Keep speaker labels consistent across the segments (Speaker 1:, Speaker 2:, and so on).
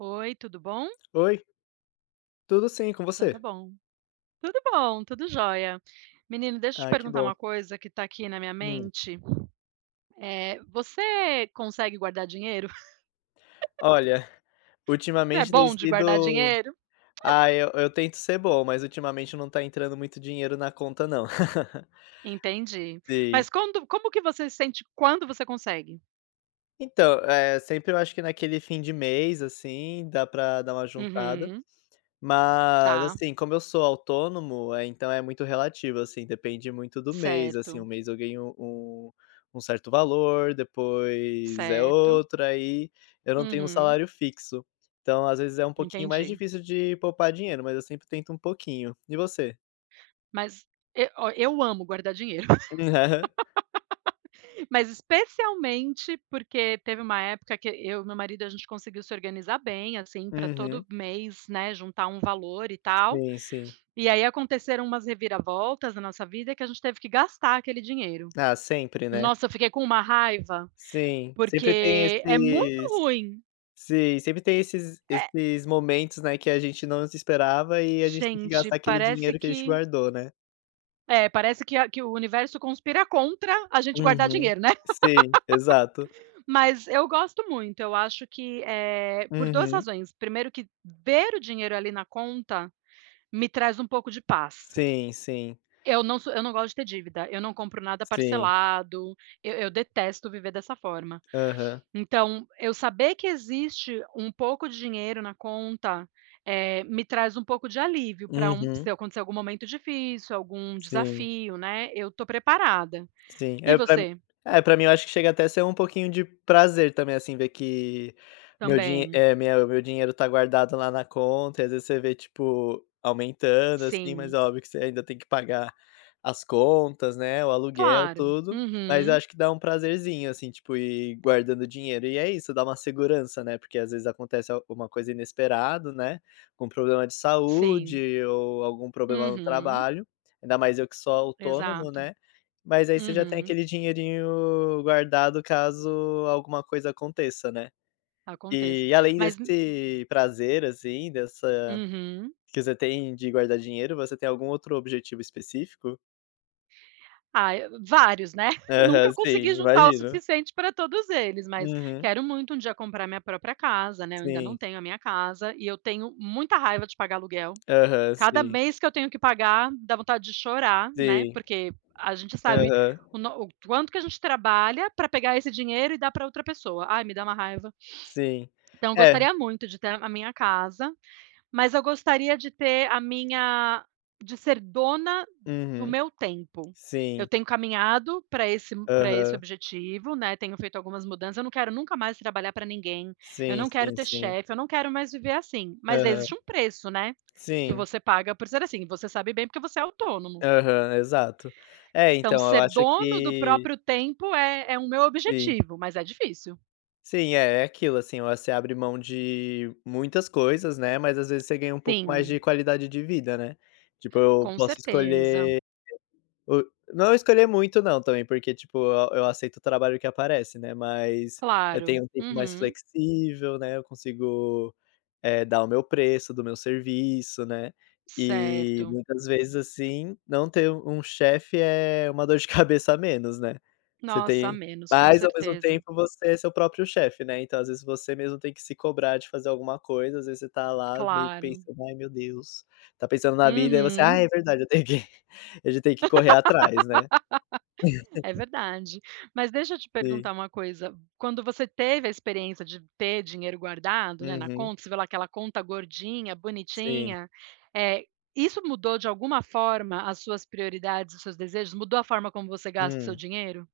Speaker 1: Oi, tudo bom?
Speaker 2: Oi, tudo sim, com
Speaker 1: Então tá
Speaker 2: você?
Speaker 1: bom. Tudo bom, tudo jóia. Menino, deixa eu te
Speaker 2: Ai, que
Speaker 1: perguntar
Speaker 2: bom.
Speaker 1: uma coisa que tá aqui na minha
Speaker 2: Hum.
Speaker 1: mente. Você consegue guardar dinheiro?
Speaker 2: Olha,
Speaker 1: Você é
Speaker 2: ultimamente tem
Speaker 1: bom de guardar
Speaker 2: sido.
Speaker 1: dinheiro?
Speaker 2: Ah, eu tento ser bom, mas ultimamente não tá entrando muito dinheiro na conta não.
Speaker 1: Entendi.
Speaker 2: Sim.
Speaker 1: Mas quando como que você se sente quando você consegue?
Speaker 2: Então, sempre eu acho que naquele fim de mês, assim, dá pra dar uma juntada.
Speaker 1: Uhum,
Speaker 2: Mas,
Speaker 1: tá,
Speaker 2: assim, como eu sou autônomo, então é muito relativo, assim, depende muito do mês, assim, um
Speaker 1: certo,
Speaker 2: mês eu ganho um certo valor, depois é
Speaker 1: certo.
Speaker 2: outro, aí eu não tenho um
Speaker 1: Uhum,
Speaker 2: salário fixo. Então, às vezes, é um pouquinho mais
Speaker 1: entendi.
Speaker 2: difícil de poupar dinheiro, mas eu sempre tento um pouquinho. E você?
Speaker 1: Mas e ó, eu amo guardar dinheiro.
Speaker 2: Aham.
Speaker 1: Mas especialmente porque teve uma época que eu e meu marido a gente conseguiu se organizar bem, assim, para todo
Speaker 2: Uhum.
Speaker 1: mês, né, juntar um valor e tal.
Speaker 2: Sim, sim.
Speaker 1: E aí aconteceram umas reviravoltas na nossa vida que a gente teve que gastar aquele dinheiro.
Speaker 2: Ah, sempre, né.
Speaker 1: Nossa, eu fiquei com uma raiva,
Speaker 2: Sim, sempre tem
Speaker 1: porque é muito
Speaker 2: esses.
Speaker 1: ruim.
Speaker 2: Sim, sempre tem esses
Speaker 1: É,
Speaker 2: esses momentos, né, que a gente não se esperava e a gente tem que
Speaker 1: gente,
Speaker 2: gastar aquele
Speaker 1: parece
Speaker 2: dinheiro que a gente
Speaker 1: que
Speaker 2: guardou, né.
Speaker 1: é, parece que a que o universo conspira contra a gente guardar
Speaker 2: Uhum.
Speaker 1: dinheiro, né.
Speaker 2: Sim, exato.
Speaker 1: Mas eu gosto muito, eu acho que, por 2
Speaker 2: Uhum.
Speaker 1: razões, primeiro que ver o dinheiro ali na conta me traz um pouco de paz.
Speaker 2: Sim, sim,
Speaker 1: Eu não gosto de ter dívida, eu não compro nada
Speaker 2: sim.
Speaker 1: parcelado, eu detesto viver dessa forma.
Speaker 2: Aham.
Speaker 1: Então, eu saber que existe um pouco de dinheiro na conta, me traz um pouco de alívio para
Speaker 2: Uhum.
Speaker 1: se acontecer algum momento difícil, algum
Speaker 2: Sim.
Speaker 1: desafio, né, eu tô preparada.
Speaker 2: Sim,
Speaker 1: E
Speaker 2: é pra.
Speaker 1: você?
Speaker 2: Pra mim eu acho que chega até a ser um pouquinho de prazer também, assim, ver que
Speaker 1: Também.
Speaker 2: o meu dinheiro tá guardado lá na conta e às vezes você vê, tipo, aumentando, assim, mas
Speaker 1: Sim,
Speaker 2: é óbvio que você ainda tem que pagar as contas, né, o aluguel,
Speaker 1: claro.
Speaker 2: tudo, mas eu
Speaker 1: Uhum.
Speaker 2: acho que dá um prazerzinho, assim, tipo, ir guardando dinheiro. E é isso, dá uma segurança, né, porque às vezes acontece alguma coisa inesperado, né, algum problema de
Speaker 1: Sim.
Speaker 2: saúde ou algum problema no
Speaker 1: Uhum.
Speaker 2: trabalho, ainda mais eu que sou autônomo,
Speaker 1: Exato.
Speaker 2: né. Mas aí você já tem
Speaker 1: Uhum.
Speaker 2: aquele dinheirinho guardado caso alguma coisa aconteça, né.
Speaker 1: Aconteça.
Speaker 2: E além
Speaker 1: Mas
Speaker 2: desse prazer, assim, dessa
Speaker 1: uhum.
Speaker 2: que você tem de guardar dinheiro, você tem algum outro objetivo específico?
Speaker 1: Ah, vários, né. Nunca
Speaker 2: Aham, sim,
Speaker 1: consegui juntar o
Speaker 2: imagino.
Speaker 1: suficiente para todos eles, mas
Speaker 2: Uhum,
Speaker 1: quero muito um dia comprar minha própria casa, né, eu ainda não
Speaker 2: sim.
Speaker 1: tenho a minha casa e eu tenho muita raiva de pagar aluguel.
Speaker 2: Aham,
Speaker 1: Cada
Speaker 2: sim.
Speaker 1: mês que eu tenho que pagar, dá vontade de chorar, né,
Speaker 2: Sim.
Speaker 1: porque a gente sabe
Speaker 2: Aham,
Speaker 1: o no o quanto que a gente trabalha para pegar esse dinheiro e dar para outra pessoa. Ai, me dá uma raiva.
Speaker 2: sim.
Speaker 1: Então eu
Speaker 2: É.
Speaker 1: gostaria muito de ter a minha casa. Mas eu gostaria de ter a minha De ser dona do
Speaker 2: Uhum.
Speaker 1: meu tempo. Eu
Speaker 2: Sim.
Speaker 1: tenho caminhado para esse
Speaker 2: Aham.
Speaker 1: objetivo, né, tenho feito algumas mudanças, eu não quero nunca mais trabalhar para ninguém, eu
Speaker 2: Sim,
Speaker 1: não quero
Speaker 2: sim,
Speaker 1: ter
Speaker 2: sim.
Speaker 1: chefe, eu não quero mais viver assim, mas
Speaker 2: Aham.
Speaker 1: existe um preço, né, que
Speaker 2: Sim.
Speaker 1: você paga por ser assim, você sabe bem porque você é autônomo.
Speaker 2: Aham, exato. É,
Speaker 1: Então
Speaker 2: então, eu
Speaker 1: ser
Speaker 2: acho
Speaker 1: dono do
Speaker 2: que
Speaker 1: próprio tempo é o meu
Speaker 2: sim.
Speaker 1: objetivo, mas é difícil.
Speaker 2: Sim, é, é aquilo, assim, você abre mão de muitas coisas, né, mas às vezes você ganha um pouco mais de
Speaker 1: Sim,
Speaker 2: qualidade de vida, né. Tipo, eu
Speaker 1: com
Speaker 2: posso
Speaker 1: certeza.
Speaker 2: escolher o não escolher muito não também, porque tipo, eu aceito o trabalho que aparece, né, mas eu
Speaker 1: Claro.
Speaker 2: tenho um tempo mais
Speaker 1: Uhum.
Speaker 2: flexível, né, eu consigo, dar o meu preço do meu serviço, né, e
Speaker 1: Certo.
Speaker 2: muitas vezes, assim, não ter um chefe é uma dor de cabeça a menos, né. Você
Speaker 1: Nossa, a
Speaker 2: tem.
Speaker 1: menos, com
Speaker 2: Mas ao mesmo
Speaker 1: certeza.
Speaker 2: tempo você é seu próprio chefe, né, então às vezes você mesmo tem que se cobrar de fazer alguma coisa, às vezes você tá lá meio que
Speaker 1: Claro.
Speaker 2: pensando: "Ai meu Deus", tá pensando na vida, e você: "Ah,
Speaker 1: Uhum,
Speaker 2: é verdade, eu tenho que". A gente tem que correr atrás, né.
Speaker 1: é verdade. Mas deixa eu te
Speaker 2: Sim.
Speaker 1: perguntar uma coisa, quando você teve a experiência de ter dinheiro guardado, né, na
Speaker 2: Uhum.
Speaker 1: conta, você vê lá aquela conta gordinha,
Speaker 2: Sim.
Speaker 1: bonitinha, eh, isso mudou de alguma forma as suas prioridades, os seus desejos? Mudou a forma como você gasta o seu
Speaker 2: Hum.
Speaker 1: dinheiro?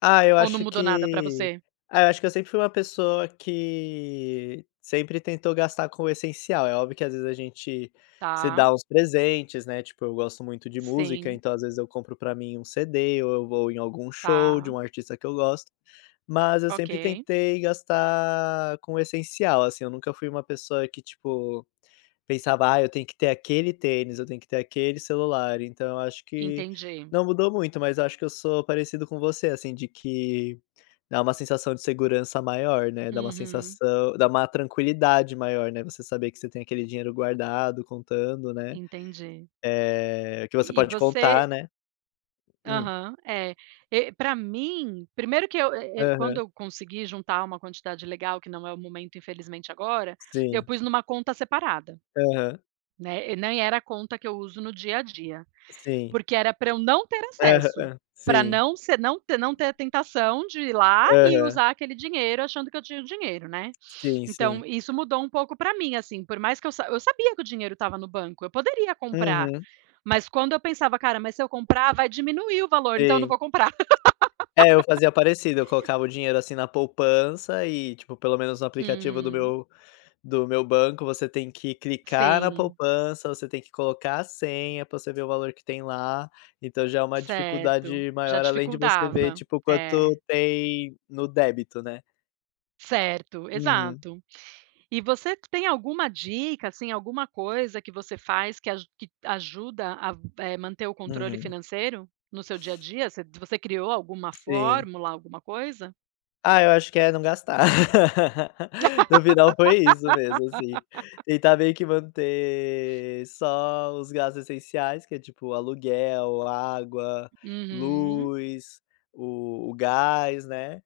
Speaker 2: Ah, eu
Speaker 1: Ou não
Speaker 2: acho
Speaker 1: mudou nada pra
Speaker 2: que
Speaker 1: você?
Speaker 2: ah, eu acho que eu sempre fui uma pessoa que sempre tentou gastar com o essencial. É óbvio que às vezes a gente se
Speaker 1: Tá,
Speaker 2: dá uns presentes, né, tipo, eu gosto muito de música,
Speaker 1: sim,
Speaker 2: então às vezes eu compro pra mim um CD ou eu vou em algum show de
Speaker 1: tá,
Speaker 2: um artista que eu gosto. Mas eu sempre
Speaker 1: ok,
Speaker 2: tentei gastar com o essencial, assim, eu nunca fui uma pessoa que, tipo, pensava: "Ah, eu tenho que ter aquele tênis, eu tenho que ter aquele celular". Então eu acho que
Speaker 1: entendi.
Speaker 2: não mudou muito, mas eu acho que eu sou parecido com você, assim, de que dá uma sensação de segurança maior, né, dá uma
Speaker 1: Uhum,
Speaker 2: sensação dá uma tranquilidade maior, né, você saber que você tem aquele dinheiro guardado, contando, né,
Speaker 1: entendi.
Speaker 2: que você
Speaker 1: E
Speaker 2: pode contar,
Speaker 1: você.
Speaker 2: né. Hum.
Speaker 1: Aham, é. E pra mim, primeiro que eu e quando
Speaker 2: Aham.
Speaker 1: eu consegui juntar uma quantidade legal, que não é o momento, infelizmente, agora, eu
Speaker 2: Sim.
Speaker 1: pus numa conta separada,
Speaker 2: Aham.
Speaker 1: né, e nem era a conta que eu uso no dia a dia,
Speaker 2: Sim.
Speaker 1: porque era para eu não ter acesso,
Speaker 2: Aham.
Speaker 1: para
Speaker 2: Sim.
Speaker 1: não ter a tentação de ir lá e
Speaker 2: Aham.
Speaker 1: usar aquele dinheiro achando que eu tinha o dinheiro, né.
Speaker 2: Sim, sim.
Speaker 1: Então isso mudou um pouco para mim, assim, por mais que eu sabia que o dinheiro estava no banco, eu poderia comprar,
Speaker 2: Uhum.
Speaker 1: mas quando eu pensava: "Cara, mas se eu comprar vai diminuir o valor, então eu não
Speaker 2: Sim.
Speaker 1: vou comprar".
Speaker 2: É, eu fazia parecido, eu colocava o dinheiro, assim, na poupança e, tipo, pelo menos no aplicativo
Speaker 1: Uhum.
Speaker 2: do meu banco, você tem que clicar na
Speaker 1: Sim,
Speaker 2: poupança, você tem que colocar a senha pra você ver o valor que tem lá, então já é uma
Speaker 1: certo.
Speaker 2: dificuldade
Speaker 1: Já
Speaker 2: maior, além de você ver,
Speaker 1: dificultava.
Speaker 2: tipo,
Speaker 1: É,
Speaker 2: quanto tem no débito, né.
Speaker 1: certo,
Speaker 2: Uhum,
Speaker 1: exato. E você tem alguma dica, assim, alguma coisa que você faz que ajuda a, manter o controle
Speaker 2: uhum.
Speaker 1: financeiro no seu dia a dia? Você criou alguma
Speaker 2: Sim.
Speaker 1: fórmula, alguma coisa?
Speaker 2: Ah, eu acho que é não gastar. No final foi isso mesmo, assim. Tentar meio que manter só os gastos essenciais, que é tipo aluguel, água,
Speaker 1: Uhum.
Speaker 2: luz, o gás, né,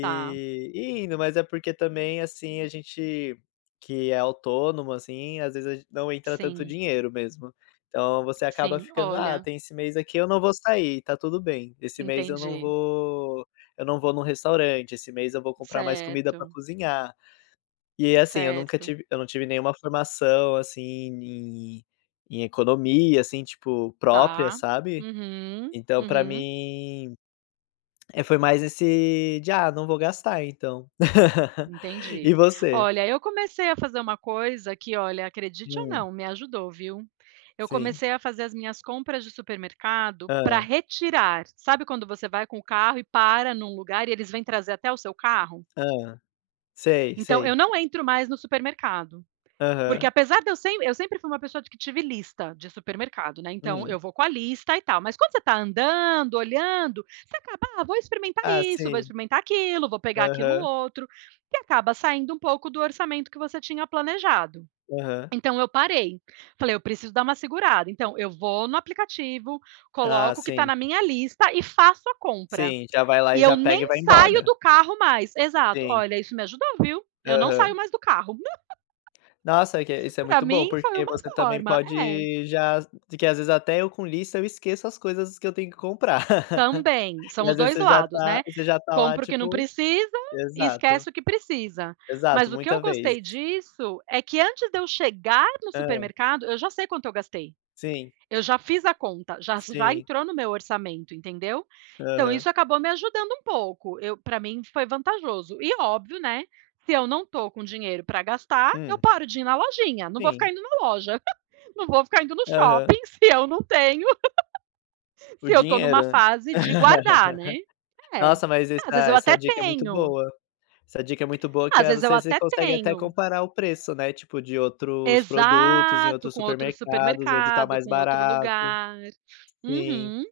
Speaker 1: Tá.
Speaker 2: e indo. Mas é porque também, assim, a gente que é autônomo, assim, às vezes a gen não entra tanto
Speaker 1: Sim,
Speaker 2: dinheiro mesmo. Então você acaba
Speaker 1: sim.
Speaker 2: ficando: "Ah,
Speaker 1: Olha,
Speaker 2: tem esse mês aqui eu não vou sair, tá tudo bem. Esse mês eu não
Speaker 1: entendi.
Speaker 2: vou eu não vou num restaurante, esse mês eu vou comprar mais comida pra
Speaker 1: Certo,
Speaker 2: cozinhar". E assim, eu nunca
Speaker 1: certo.
Speaker 2: tive eu não tive nenhuma formação, assim, em economia, assim, tipo, própria,
Speaker 1: Tá.
Speaker 2: sabe.
Speaker 1: Uhum,
Speaker 2: Então pra
Speaker 1: uhum.
Speaker 2: mim, foi mais esse de: "Ah, não vou gastar então". E
Speaker 1: Entendi.
Speaker 2: você?
Speaker 1: Olha, eu comecei a fazer uma coisa que, olha, acredite ou
Speaker 2: Hum,
Speaker 1: não, me ajudou, viu? Eu
Speaker 2: sim.
Speaker 1: comecei a fazer as minhas compras de supermercado para
Speaker 2: Hã,
Speaker 1: retirar. Sabe quando você vai com o carro e para num lugar e eles vêm trazer até o seu carro?
Speaker 2: hã. Sei,
Speaker 1: Então, eu
Speaker 2: sei.
Speaker 1: não entro mais no supermercado. Porque
Speaker 2: Aham.
Speaker 1: apesar de eu sem eu sempre fui uma pessoa de que tive lista de supermercado, né, então
Speaker 2: Hum.
Speaker 1: eu vou com a lista e tal, mas quando você tá andando, olhando, você acaba: "Ah, vou experimentar
Speaker 2: Ah,
Speaker 1: isso, vou
Speaker 2: sim.
Speaker 1: experimentar aquilo, vou pegar aquilo
Speaker 2: Aham,
Speaker 1: outro", e acaba saindo um pouco do orçamento que você tinha planejado.
Speaker 2: aham.
Speaker 1: Então eu parei, falei: "Eu preciso dar uma segurada", então eu vou no aplicativo,
Speaker 2: Ah,
Speaker 1: coloco o que tá
Speaker 2: sim.
Speaker 1: na minha lista e faço a compra.
Speaker 2: Sim, já vai lá
Speaker 1: E
Speaker 2: e
Speaker 1: eu
Speaker 2: já pega e
Speaker 1: nem
Speaker 2: vai
Speaker 1: saio
Speaker 2: embora.
Speaker 1: do carro mais. Exato.
Speaker 2: Sim.
Speaker 1: Olha, isso me ajudou, viu. Eu não saio
Speaker 2: Aham.
Speaker 1: mais do carro.
Speaker 2: Nossa, é que isso é
Speaker 1: Pra
Speaker 2: muito bom,
Speaker 1: mim foi
Speaker 2: porque
Speaker 1: uma
Speaker 2: você também
Speaker 1: forma. É,
Speaker 2: pode já de que às vezes até eu com lista eu esqueço as coisas que eu tenho que comprar.
Speaker 1: também, são
Speaker 2: E
Speaker 1: os
Speaker 2: às vezes
Speaker 1: 2
Speaker 2: você já
Speaker 1: lados,
Speaker 2: tá
Speaker 1: né.
Speaker 2: você já tá lá
Speaker 1: Compra o que não
Speaker 2: tipo
Speaker 1: precisa e
Speaker 2: exato,
Speaker 1: esquece o que precisa.
Speaker 2: exato,
Speaker 1: Mas o que
Speaker 2: muita
Speaker 1: eu
Speaker 2: vez.
Speaker 1: gostei disso é que antes de eu chegar no
Speaker 2: Hã.
Speaker 1: supermercado, eu já sei quanto eu gastei.
Speaker 2: Sim,
Speaker 1: Eu já fiz a conta, já
Speaker 2: sim.
Speaker 1: entrou no meu orçamento, entendeu. Então
Speaker 2: Aham.
Speaker 1: isso acabou me ajudando um pouco. Eu Pra mim foi vantajoso. E óbvio, né, se eu não tô com dinheiro pra gastar, eu
Speaker 2: Hum,
Speaker 1: paro de ir na lojinha, não vou
Speaker 2: sim.
Speaker 1: ficar indo na loja, não vou ficar indo no
Speaker 2: Aham.
Speaker 1: shopping se eu não tenho.
Speaker 2: O
Speaker 1: Se eu tô numa
Speaker 2: dinheiro, né.
Speaker 1: fase de guardar, né. É.
Speaker 2: Nossa, mas
Speaker 1: Às vezes
Speaker 2: essa
Speaker 1: eu até
Speaker 2: essa dica é muito
Speaker 1: tenho,
Speaker 2: boa. Essa dica é muito boa que
Speaker 1: às
Speaker 2: é
Speaker 1: vezes eu
Speaker 2: você
Speaker 1: até
Speaker 2: consegue até
Speaker 1: tenho.
Speaker 2: comparar o preço, né, tipo de outros produtos em
Speaker 1: Exato,
Speaker 2: outros
Speaker 1: com outro
Speaker 2: supermercados, onde tá
Speaker 1: supermercado,
Speaker 2: mais
Speaker 1: com outro
Speaker 2: barato.
Speaker 1: lugar.
Speaker 2: Sim.
Speaker 1: Uhum.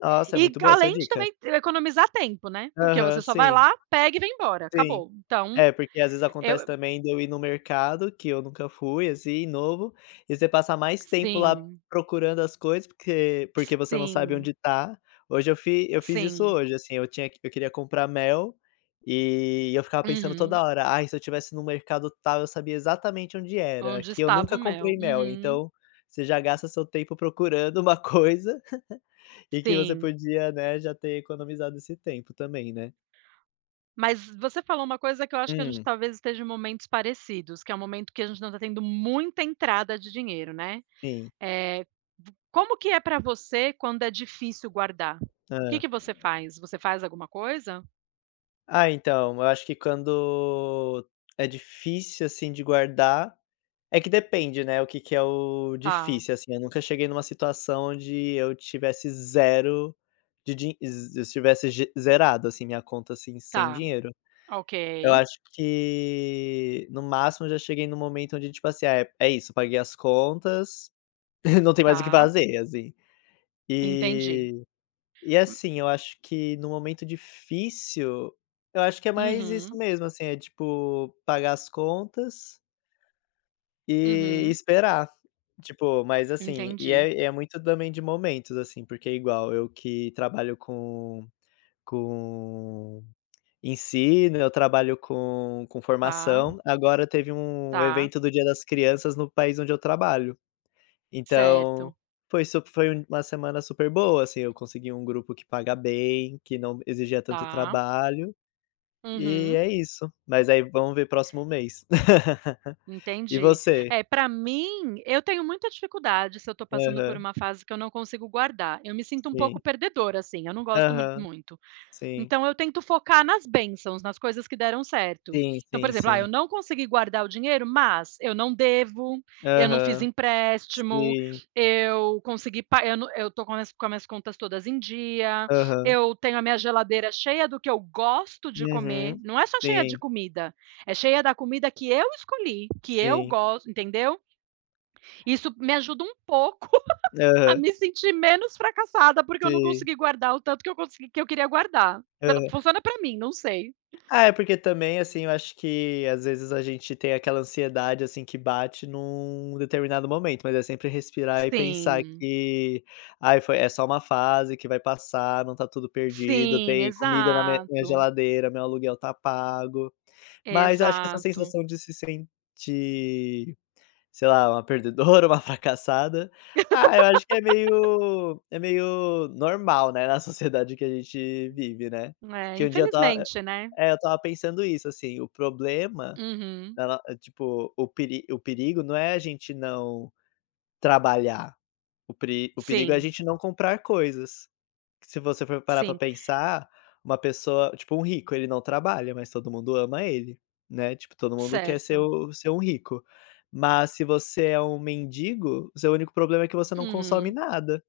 Speaker 2: Nossa, é
Speaker 1: E
Speaker 2: muito boa essa
Speaker 1: além de
Speaker 2: dica.
Speaker 1: também economizar tempo, né, porque você
Speaker 2: Aham,
Speaker 1: só vai
Speaker 2: sim,
Speaker 1: lá, pega e vem embora,
Speaker 2: sim.
Speaker 1: acabou. Então
Speaker 2: É, porque às vezes acontece
Speaker 1: eu
Speaker 2: também de eu ir no mercado, que eu nunca fui, assim, novo, e você passa mais tempo lá
Speaker 1: sim,
Speaker 2: procurando as coisas, porque você não sabe
Speaker 1: sim,
Speaker 2: onde tá. Hoje eu fiz isso
Speaker 1: sim.
Speaker 2: hoje, assim, eu queria comprar mel, e eu ficava pensando
Speaker 1: Uhum.
Speaker 2: toda hora: "Ai, se eu tivesse no mercado tal, eu sabia exatamente onde era",
Speaker 1: Onde
Speaker 2: que eu
Speaker 1: estava
Speaker 2: nunca
Speaker 1: o mel?
Speaker 2: comprei mel,
Speaker 1: Uhum.
Speaker 2: então você já gasta seu tempo procurando uma coisa, e que você
Speaker 1: Sim.
Speaker 2: podia, né, já ter economizado esse tempo também, né.
Speaker 1: Mas você falou uma coisa que eu acho que a gente
Speaker 2: Hum,
Speaker 1: talvez esteja em momentos parecidos, que é um momento que a gente não está tendo muita entrada de dinheiro, né.
Speaker 2: sim.
Speaker 1: Eh, Como que é para você quando é difícil guardar? O que
Speaker 2: Hã.
Speaker 1: que você faz? Você faz alguma coisa?
Speaker 2: Ah, então, eu acho que quando é difícil, assim, de guardar é que depende, né, o que que é o
Speaker 1: Tá,
Speaker 2: difícil, assim, eu nunca cheguei numa situação onde eu tivesse zero de din z eu estivesse ge zerado, assim, minha conta, assim, sem
Speaker 1: tá,
Speaker 2: dinheiro.
Speaker 1: ok,
Speaker 2: Eu acho que, no máximo, eu já cheguei num momento onde, tipo assim, é isso, paguei as contas, não tem mais o que
Speaker 1: tá,
Speaker 2: fazer, assim.
Speaker 1: entendi.
Speaker 2: E E
Speaker 1: Hum,
Speaker 2: assim, eu acho que no momento difícil, eu acho que é mais isso
Speaker 1: uhum,
Speaker 2: mesmo, assim, é tipo, pagar as contas e
Speaker 1: uhum,
Speaker 2: esperar. Tipo, mas assim, e
Speaker 1: entendi.
Speaker 2: é muito também de momentos, assim, porque é igual, eu que trabalho com ensino, eu trabalho com
Speaker 1: Tá,
Speaker 2: formação, agora teve um
Speaker 1: tá,
Speaker 2: evento do Dia das Crianças no país onde eu trabalho. Então,
Speaker 1: certo,
Speaker 2: foi uma semana super boa, assim, eu consegui um grupo que paga bem, que não exigia tanto
Speaker 1: tá,
Speaker 2: trabalho, e
Speaker 1: uhum.
Speaker 2: é isso. Mas aí vamos ver próximo mês. E
Speaker 1: Entendi.
Speaker 2: você?
Speaker 1: É, para mim, eu tenho muita dificuldade se eu tô passando por
Speaker 2: Aham,
Speaker 1: uma fase que eu não consigo guardar. Eu me sinto um pouco
Speaker 2: sim.
Speaker 1: perdedora, assim, eu não gosto
Speaker 2: Aham,
Speaker 1: muito.
Speaker 2: sim.
Speaker 1: Então eu tento focar nas bênçãos, nas coisas que deram certo.
Speaker 2: Sim,
Speaker 1: Então, por
Speaker 2: sim,
Speaker 1: exemplo, ah, eu
Speaker 2: sim.
Speaker 1: não consegui guardar o dinheiro, mas eu não devo, eu não fiz
Speaker 2: Aham,
Speaker 1: empréstimo,
Speaker 2: sim.
Speaker 1: eu consegui pa eu não eu tô com as minhas contas todas em dia,
Speaker 2: Aham.
Speaker 1: eu tenho a minha geladeira cheia do que eu gosto de comer,
Speaker 2: Uhum.
Speaker 1: não é só cheia de
Speaker 2: Sim,
Speaker 1: comida, é cheia da comida que eu escolhi, que eu
Speaker 2: sim.
Speaker 1: gosto, entendeu? Isso me ajuda um pouco a
Speaker 2: Aham,
Speaker 1: me sentir menos fracassada porque eu não
Speaker 2: sim.
Speaker 1: consegui guardar o tanto que eu queria guardar. Pela Funciona pra mim, não sei.
Speaker 2: Ah, é porque também, assim, eu acho que às vezes a gente tem aquela ansiedade, assim, que bate num determinado momento, mas é sempre respirar e pensar
Speaker 1: Sim,
Speaker 2: que: "Ai, foi é só uma fase que vai passar, não tá tudo perdido,
Speaker 1: sim,
Speaker 2: tem comida na minha
Speaker 1: exato,
Speaker 2: geladeira, meu aluguel tá pago". Mas eu acho que essa
Speaker 1: exato.
Speaker 2: sensação de se sentir, sei lá, uma perdedora, uma fracassada, eu acho que é meio normal, né, na sociedade que a gente vive, né.
Speaker 1: É,
Speaker 2: Que um dia eu.
Speaker 1: infelizmente, né.
Speaker 2: É, eu estava pensando isso, assim, o problema
Speaker 1: Uhum.
Speaker 2: da no tipo, o perigo não é a gente não trabalhar, o perigo é a
Speaker 1: Sim,
Speaker 2: gente não comprar coisas. Se você for parar pra
Speaker 1: sim,
Speaker 2: pensar, uma pessoa tipo, um rico, ele não trabalha, mas todo mundo ama ele, né, tipo, todo mundo quer
Speaker 1: certo.
Speaker 2: ser um rico. Mas se você é um mendigo, o seu único problema é que você não consome
Speaker 1: Uhum,
Speaker 2: nada,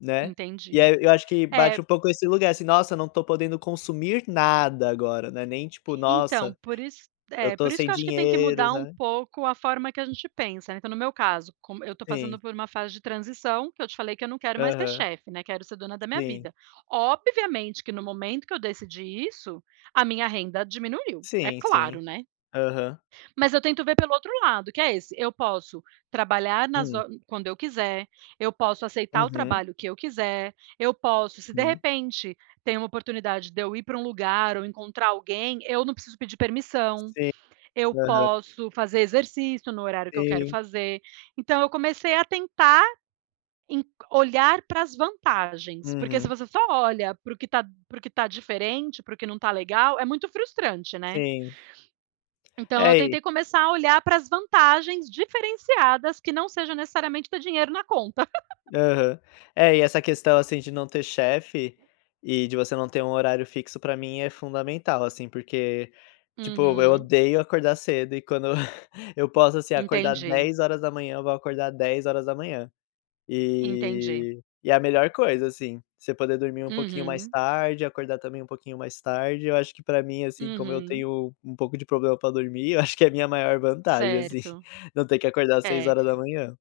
Speaker 2: né. E
Speaker 1: entendi.
Speaker 2: aí eu acho que
Speaker 1: É,
Speaker 2: bate um pouco esse lugar, assim: "Nossa, não tô podendo consumir nada agora", não é nem tipo:
Speaker 1: então,
Speaker 2: "Nossa, eu tô
Speaker 1: por isso que
Speaker 2: sem
Speaker 1: eu acho que tem que
Speaker 2: dinheiro,
Speaker 1: mudar um
Speaker 2: né".
Speaker 1: pouco a forma que a gente pensa, né, então no meu caso, como eu estou passando
Speaker 2: Sim.
Speaker 1: por uma fase de transição, que eu te falei que eu não quero mais ter
Speaker 2: Aham.
Speaker 1: chefe, né, quero ser dona da minha
Speaker 2: Sim.
Speaker 1: vida. Obviamente que no momento que eu decidi isso, a minha renda diminuiu, é
Speaker 2: Sim, sim.
Speaker 1: claro, né.
Speaker 2: Aham.
Speaker 1: Mas eu tento ver pelo outro lado, que é esse, eu posso trabalhar nas
Speaker 2: Hum.
Speaker 1: ho quando eu quiser, eu posso aceitar o
Speaker 2: Uhum.
Speaker 1: trabalho que eu quiser, eu posso se de
Speaker 2: Sim.
Speaker 1: repente tem uma oportunidade de eu ir para um lugar ou encontrar alguém, eu não preciso pedir permissão,
Speaker 2: Sim.
Speaker 1: eu
Speaker 2: Aham.
Speaker 1: posso fazer exercício no horário que eu quero
Speaker 2: Sim.
Speaker 1: fazer. Então eu comecei a tentar en olhar para as vantagens, porque se
Speaker 2: Uhum.
Speaker 1: você só olha para o que está diferente, para o que não está legal, é muito frustrante, né.
Speaker 2: Sim.
Speaker 1: Então eu
Speaker 2: É
Speaker 1: tentei
Speaker 2: e
Speaker 1: começar a olhar para as vantagens diferenciadas que não seja necessariamente ter dinheiro na conta.
Speaker 2: aham. É, e essa questão, assim, de não ter chefe e de você não ter um horário fixo pra mim é fundamental, assim, porque, tipo, eu
Speaker 1: Uhum,
Speaker 2: odeio acordar cedo e quando eu posso, assim, acordar
Speaker 1: entendi,
Speaker 2: 10 horas da manhã eu vou acordar 10 horas da manhã.
Speaker 1: entendi.
Speaker 2: E é a melhor coisa, assim, você poder dormir um pouquinho mais
Speaker 1: Uhum,
Speaker 2: tarde, acordar também um pouquinho mais tarde, eu acho que pra mim, assim, como eu
Speaker 1: uhum,
Speaker 2: tenho um pouco de problema pra dormir, eu acho que é a minha maior vantagem, assim,
Speaker 1: certo.
Speaker 2: não ter que acordar às seis
Speaker 1: É,
Speaker 2: horas da manhã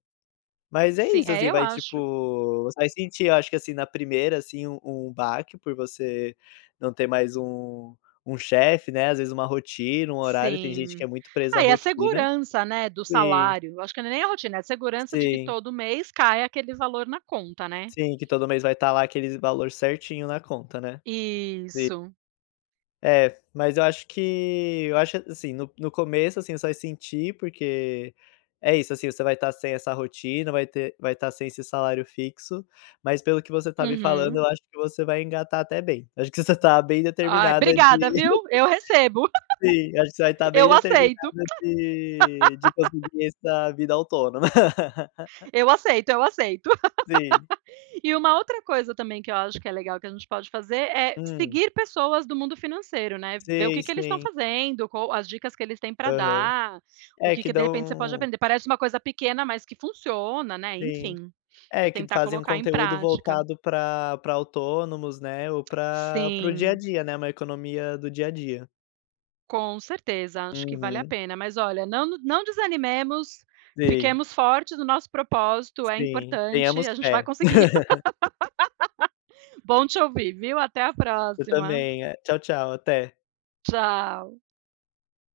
Speaker 2: Mas é
Speaker 1: sim,
Speaker 2: isso,
Speaker 1: é,
Speaker 2: assim,
Speaker 1: eu
Speaker 2: vai
Speaker 1: acho
Speaker 2: tipo, você vai sentir, eu acho que, assim, na primeira, assim, um baque por você não ter mais um chefe, né, às vezes uma rotina, um horário, tem gente que
Speaker 1: sim.
Speaker 2: é muito presa à
Speaker 1: Ah, e a
Speaker 2: rotina.
Speaker 1: segurança, né, do
Speaker 2: Sim,
Speaker 1: salário, acho que não é nem a rotina, é a segurança de que
Speaker 2: sim,
Speaker 1: todo mês cai aquele valor na conta, né.
Speaker 2: sim, que todo mês vai estar lá aquele valor certinho na conta, né.
Speaker 1: Isso,
Speaker 2: É, mas eu acho assim, no começo, assim, você vai sentir, porque é isso, assim, você vai estar sem essa rotina, vai estar sem esse salário fixo, mas pelo que você está me falando,
Speaker 1: uhum.
Speaker 2: eu acho que você vai engatar até bem. Acho que você está bem
Speaker 1: Ai,
Speaker 2: determinada
Speaker 1: obrigada,
Speaker 2: de
Speaker 1: viu, eu recebo,
Speaker 2: sim, acho que você vai estar bem
Speaker 1: eu aceito,
Speaker 2: determinada de conseguir essa vida autônoma.
Speaker 1: eu aceito, eu aceito.
Speaker 2: Sim.
Speaker 1: E uma outra coisa também que eu acho que é legal que a gente pode fazer é
Speaker 2: Hum.
Speaker 1: seguir pessoas do mundo financeiro, né, ver o que
Speaker 2: Sim,
Speaker 1: que eles estão
Speaker 2: sim.
Speaker 1: fazendo, qual as dicas que eles têm para
Speaker 2: Aham.
Speaker 1: dar, o
Speaker 2: É,
Speaker 1: que
Speaker 2: que
Speaker 1: que de repente você pode
Speaker 2: dão
Speaker 1: aprender. Parece uma coisa pequena, mas que funciona, né,
Speaker 2: sim.
Speaker 1: enfim,
Speaker 2: É, que
Speaker 1: tentar
Speaker 2: fazem um
Speaker 1: colocar em
Speaker 2: conteúdo
Speaker 1: prática.
Speaker 2: voltado para autônomos, né, ou para o dia a
Speaker 1: Sim,
Speaker 2: dia, né, uma economia do dia a dia.
Speaker 1: com certeza, acho que vale a
Speaker 2: Uhum.
Speaker 1: pena. Mas olha, não desanimemos,
Speaker 2: Sim,
Speaker 1: fiquemos fortes no nosso propósito, é
Speaker 2: sim.
Speaker 1: importante,
Speaker 2: Tenhamos
Speaker 1: a gente vai
Speaker 2: fé.
Speaker 1: conseguir. Bom te ouvir, viu? Até a
Speaker 2: Eu
Speaker 1: próxima.
Speaker 2: também. É, tchau, tchau, até.
Speaker 1: Tchau.